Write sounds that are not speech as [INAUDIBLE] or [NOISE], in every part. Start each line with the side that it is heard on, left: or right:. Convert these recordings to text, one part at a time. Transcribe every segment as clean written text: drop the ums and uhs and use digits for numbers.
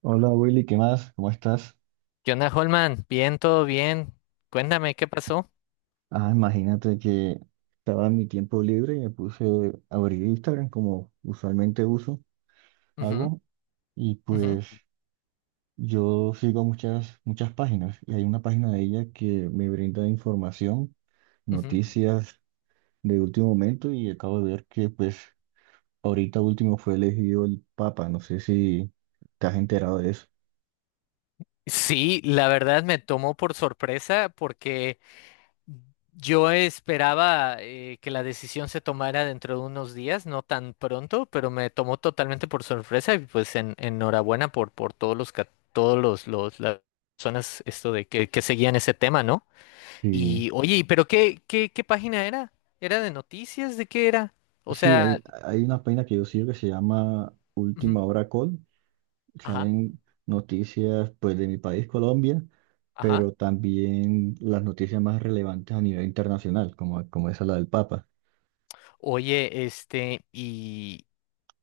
right: Hola Willy, ¿qué más? ¿Cómo estás?
left: ¿Qué onda, Holman? Bien, todo bien. Cuéntame, ¿qué pasó?
right: Ah, imagínate que estaba en mi tiempo libre y me puse a abrir Instagram como usualmente uso,
left: Ujú,
right: hago, y
left: ujú,
right: pues yo sigo muchas, muchas páginas y hay una página de ella que me brinda información,
left: ujú.
right: noticias de último momento y acabo de ver que pues ahorita último fue elegido el Papa, no sé si te has enterado de eso.
left: Sí, la verdad me tomó por sorpresa porque yo esperaba que la decisión se tomara dentro de unos días, no tan pronto, pero me tomó totalmente por sorpresa y pues enhorabuena por todos las personas esto de que seguían ese tema, ¿no?
right: Sí,
left: Y oye, ¿pero qué página era? ¿Era de noticias? ¿De qué era? O
right: sí,
left: sea,
right: hay una página que yo sigo que se llama
left: ujú.
right: Última Hora Call
left: Ajá,
right: salen noticias pues de mi país, Colombia,
left: ajá.
right: pero también las noticias más relevantes a nivel internacional, como, como esa la del Papa.
left: Oye, este, y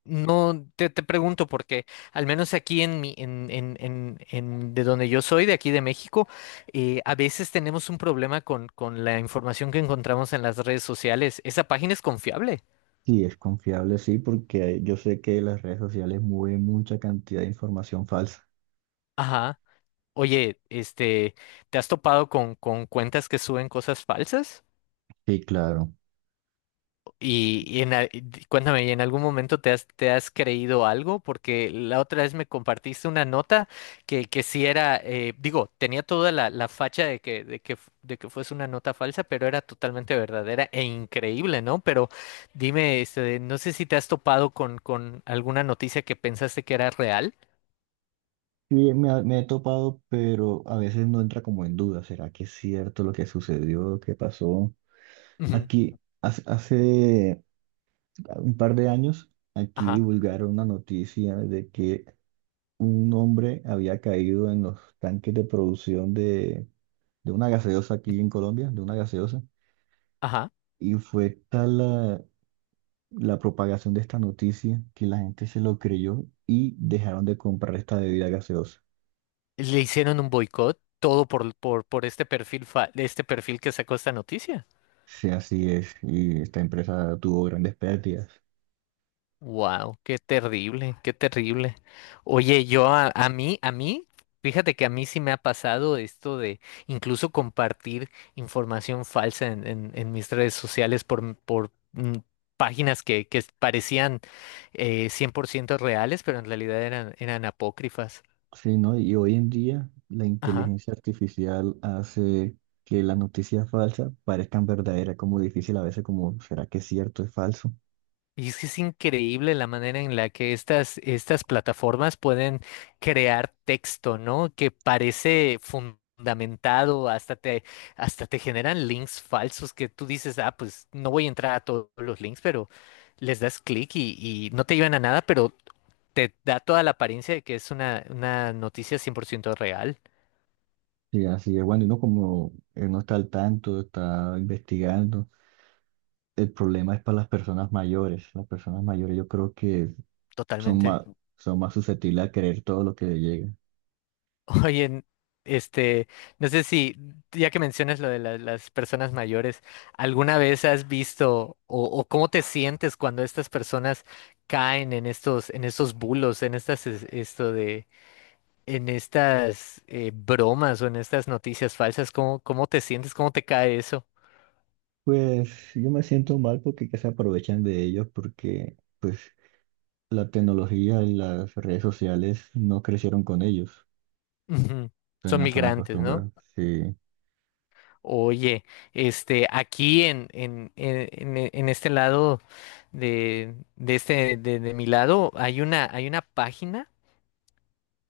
left: no te pregunto porque al menos aquí en en de donde yo soy, de aquí de México, a veces tenemos un problema con la información que encontramos en las redes sociales. ¿Esa página es confiable?
right: Sí, es confiable, sí, porque yo sé que las redes sociales mueven mucha cantidad de información falsa.
left: Ajá. Oye, este, ¿te has topado con cuentas que suben cosas falsas?
right: Sí, claro.
left: Y cuéntame, ¿y en algún momento te te has creído algo? Porque la otra vez me compartiste una nota que sí era, digo, tenía toda la facha de de que fuese una nota falsa, pero era totalmente verdadera e increíble, ¿no? Pero dime, este, no sé si te has topado con alguna noticia que pensaste que era real.
right: Sí, me he topado, pero a veces no entra como en duda. ¿Será que es cierto lo que sucedió, lo que pasó?
left: Ujú.
right: Aquí, hace un par de años, aquí
left: Ajá,
right: divulgaron una noticia de que un hombre había caído en los tanques de producción de una gaseosa aquí en Colombia, de una gaseosa,
left: ajá.
right: y fue tal la propagación de esta noticia que la gente se lo creyó y dejaron de comprar esta bebida gaseosa.
left: Le hicieron un boicot, todo por este perfil, este perfil que sacó esta noticia.
right: Sí, así es, y esta empresa tuvo grandes pérdidas.
left: Wow, qué terrible, qué terrible. Oye, yo a mí, fíjate que a mí sí me ha pasado esto de incluso compartir información falsa en mis redes sociales por páginas que parecían 100% reales, pero en realidad eran apócrifas.
right: Sí, ¿no? Y hoy en día la
left: Ajá.
right: inteligencia artificial hace que las noticias falsas parezcan verdaderas, como difícil a veces, como, ¿será que es cierto, es falso?
left: Y es que es increíble la manera en la que estas plataformas pueden crear texto, ¿no? Que parece fundamentado, hasta te generan links falsos que tú dices, ah, pues no voy a entrar a todos los links, pero les das clic y no te llevan a nada, pero te da toda la apariencia de que es una noticia 100% real,
right: Sí, así es. Bueno, y uno como no está al tanto, está investigando. El problema es para las personas mayores. Las personas mayores yo creo que son
left: totalmente.
right: más, son más susceptibles a creer todo lo que les llega.
left: Oye, este, no sé si, ya que mencionas lo de las personas mayores, ¿alguna vez has visto o cómo te sientes cuando estas personas caen en en estos bulos, en esto de, en estas bromas o en estas noticias falsas? ¿Cómo, cómo te sientes? ¿Cómo te cae eso?
right: Pues yo me siento mal porque que se aprovechan de ellos porque pues la tecnología y las redes sociales no crecieron con ellos.
left: Ujú.
right: Entonces
left: Son
right: no están
left: migrantes, ¿no?
right: acostumbrados. Sí.
left: Oye, este, aquí en este lado de mi lado, hay una página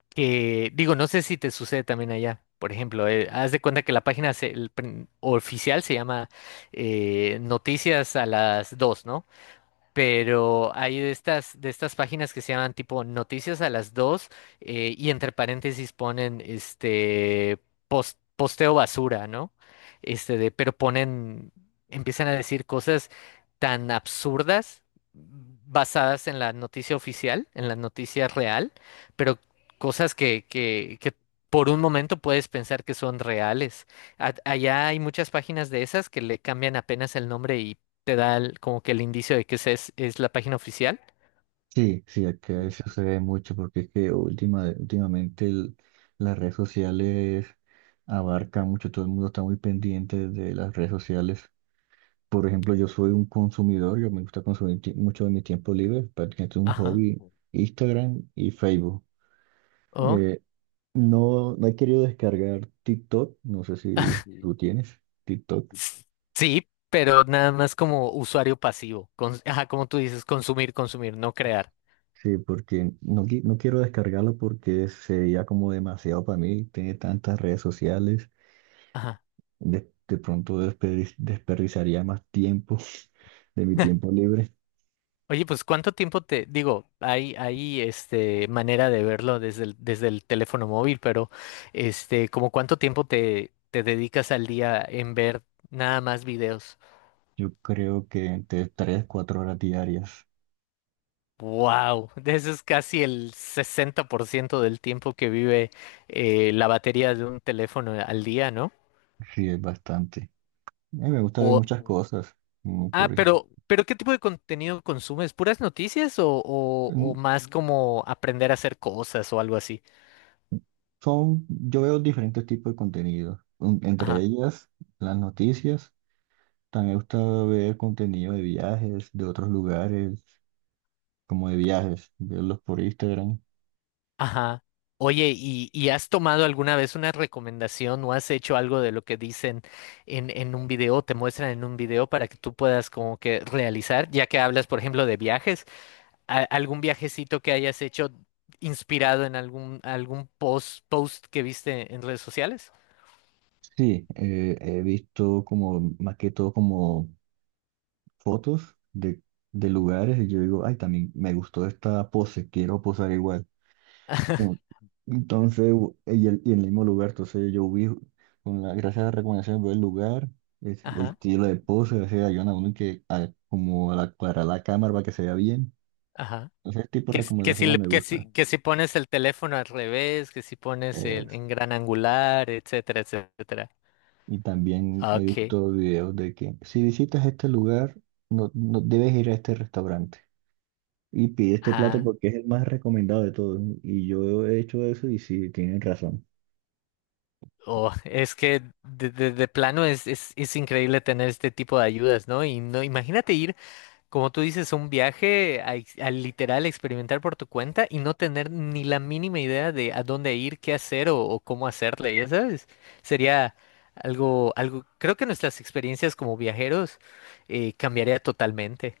left: que, digo, no sé si te sucede también allá. Por ejemplo, haz de cuenta que la página oficial se llama Noticias a las 2, ¿no? Pero hay de de estas páginas que se llaman tipo Noticias a las dos, y entre paréntesis ponen este posteo basura, ¿no? Este de, pero ponen, empiezan a decir cosas tan absurdas basadas en la noticia oficial, en la noticia real, pero cosas que por un momento puedes pensar que son reales. A- allá hay muchas páginas de esas que le cambian apenas el nombre te da como que el indicio de que esa es la página oficial.
right: Sí, sí, acá eso se ve mucho porque es que últimamente las redes sociales abarcan mucho, todo el mundo está muy pendiente de las redes sociales. Por ejemplo, yo soy un consumidor, yo me gusta consumir mucho de mi tiempo libre, prácticamente un
left: Ajá.
right: hobby, Instagram y Facebook.
left: Oh.
right: Eh, no he querido descargar TikTok, no sé si tú tienes TikTok.
left: s- Sí, pero nada más como usuario pasivo. Ajá, como tú dices, consumir, consumir, no crear.
right: Sí, porque no quiero descargarlo porque sería como demasiado para mí, tiene tantas redes sociales.
left: Ajá.
right: De pronto desperdiciaría más tiempo de mi tiempo
left: [LAUGHS]
right: libre.
left: Oye, pues ¿cuánto tiempo te digo? Hay este manera de verlo desde el teléfono móvil, pero este, ¿como cuánto tiempo te dedicas al día en ver nada más videos?
right: Yo creo que entre 3, 4 horas diarias,
left: Wow, eso es casi el 60% del tiempo que vive la batería de un teléfono al día, ¿no?
right: sí es bastante. A mí me gusta ver
left: O,
right: muchas
left: ujú.
right: cosas. Por
left: Ah,
right: ejemplo,
left: pero ¿qué tipo de contenido consumes? ¿Puras noticias o
right: mm,
left: más como aprender a hacer cosas o algo así?
right: yo veo diferentes tipos de contenido. Entre
left: Ajá,
right: ellas, las noticias. También me gusta ver contenido de viajes, de otros lugares, como de viajes, verlos por Instagram.
left: ajá. Oye, ¿ y has tomado alguna vez una recomendación o has hecho algo de lo que dicen en un video, te muestran en un video para que tú puedas como que realizar, ya que hablas, por ejemplo, de viajes? Algún viajecito que hayas hecho inspirado en algún post que viste en redes sociales.
right: Sí, he visto como, más que todo como fotos de lugares y yo digo, ay, también me gustó esta pose, quiero posar igual. Ento-
left: [LAUGHS]
right: Entonces, y en el mismo lugar, entonces yo vi, con la, gracias a las recomendaciones, veo el lugar,
left: Ajá,
right: estilo de pose, o sea, ayudan a uno que como aclarar la cámara para que se vea bien.
left: ajá.
right: Ese tipo
left: Que,
right: de recomendaciones me gusta.
left: que si pones el teléfono al revés, que si pones el,
right: Es-
left: en gran angular, etcétera, etcétera.
right: y también he
left: Ok.
right: visto videos de que si visitas este lugar, no, no debes ir a este restaurante. Y pide este plato
left: Ah,
right: porque es el más recomendado de todos. Y yo he hecho eso y sí, tienen razón.
left: oh, es que de plano es increíble tener este tipo de ayudas, ¿no? Y no, imagínate ir, como tú dices, un viaje a literal experimentar por tu cuenta y no tener ni la mínima idea de a dónde ir, qué hacer o cómo hacerle, ya sabes, sería algo, algo, creo que nuestras experiencias como viajeros cambiaría totalmente.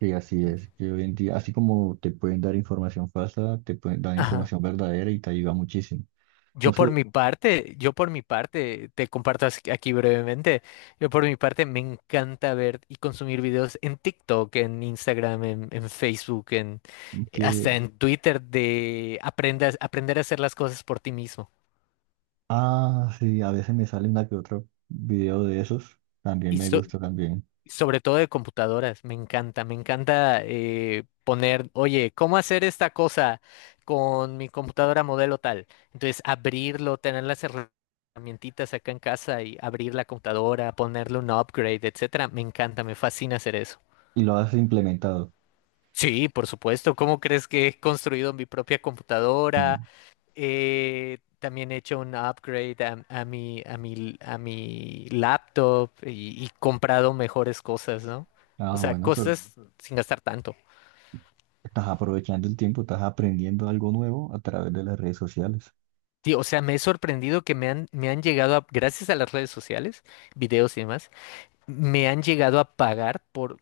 right: Sí, así es. Que hoy en día, así como te pueden dar información falsa, te pueden dar
left: Ajá.
right: información verdadera y te ayuda muchísimo. Entonces,
left: Yo por mi parte, te comparto aquí brevemente, yo por mi parte me encanta ver y consumir videos en TikTok, en Instagram, en Facebook, en,
right: que,
left: hasta en Twitter de aprendas, aprender a hacer las cosas por ti mismo.
right: ah, sí, a veces me sale una que otro video de esos, también
left: Y,
right: me
left: so-
right: gusta también.
left: Sobre todo de computadoras, me encanta poner, oye, ¿cómo hacer esta cosa con mi computadora modelo tal? Entonces, abrirlo, tener las herramientitas acá en casa y abrir la computadora, ponerle un upgrade, etcétera. Me encanta, me fascina hacer eso.
right: Y lo has implementado.
left: Sí, por supuesto. ¿Cómo crees que he construido mi propia computadora?
right: Mm.
left: También he hecho un upgrade a mi laptop y comprado mejores cosas, ¿no? O
right: Ah,
left: sea, mm,
right: bueno, pero
left: cosas sin gastar tanto.
right: estás aprovechando el tiempo, estás aprendiendo algo nuevo a través de las redes sociales.
left: Sí, o sea, me he sorprendido que me han llegado a, gracias a las redes sociales, videos y demás, me han llegado a pagar por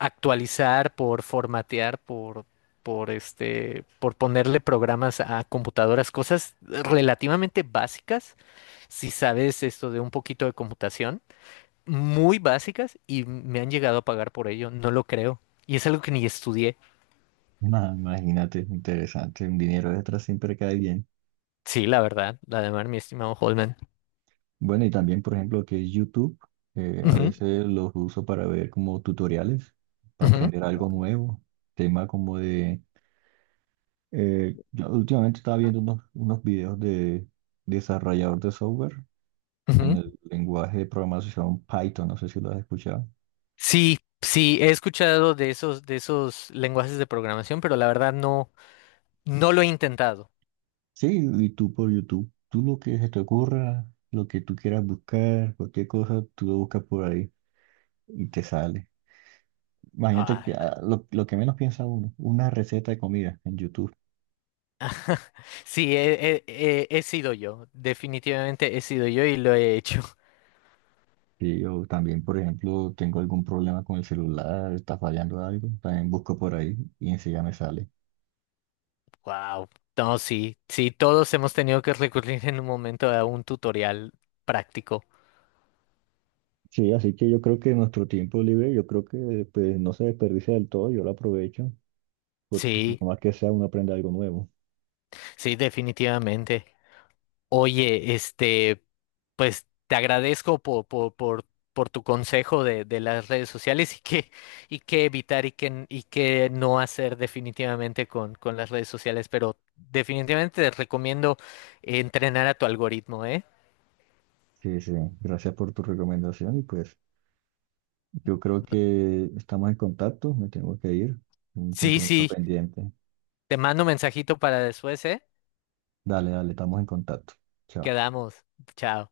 left: actualizar, por formatear, por este, por ponerle programas a computadoras, cosas relativamente básicas, si sabes esto de un poquito de computación muy básicas y me han llegado a pagar por ello, no lo creo. Y es algo que ni estudié.
right: Ah, imagínate, interesante, un dinero extra siempre cae bien.
left: Sí, la verdad, la de mar, mi estimado Holman.
right: Bueno, y también, por ejemplo, que es YouTube, a
left: Ujú,
right: veces los uso para ver como tutoriales, para
left: ujú,
right: aprender algo nuevo, tema como yo últimamente estaba viendo unos videos de desarrollador de software en
left: ujú.
right: el lenguaje de programación Python, no sé si lo has escuchado.
left: Sí, sí, he escuchado de esos lenguajes de programación, pero la verdad no, no lo he intentado.
right: Sí, y tú por YouTube, tú lo que se te ocurra, lo que tú quieras buscar, cualquier cosa, tú lo buscas por ahí y te sale. Imagínate que
left: Ah,
right: ah, lo que menos piensa uno, una receta de comida en YouTube.
left: sí, he sido yo, definitivamente he sido yo y lo he hecho. [LAUGHS]
right: Sí, yo también, por ejemplo, tengo algún problema con el celular, está fallando algo, también busco por ahí y enseguida me sale.
left: Wow. No, sí, sí, todos hemos tenido que recurrir en un momento a un tutorial práctico.
right: Sí, así que yo creo que nuestro tiempo libre, yo creo que pues no se desperdicia del todo, yo lo aprovecho, porque pues,
left: Sí,
right: por más que sea, uno aprende algo nuevo.
left: sí, definitivamente. Oye, este, pues te agradezco por tu consejo de las redes sociales y qué evitar y qué no hacer definitivamente con las redes sociales, pero definitivamente te recomiendo entrenar a tu algoritmo, ¿eh?
right: Sí, sí, gracias por tu recomendación y pues yo creo que estamos en contacto, me tengo que ir, un
left: Sí,
right: compromiso
left: sí,
right: pendiente.
left: te mando un mensajito para después, ¿eh?
right: Dale, dale, estamos en contacto. Chao.
left: Quedamos. Chao.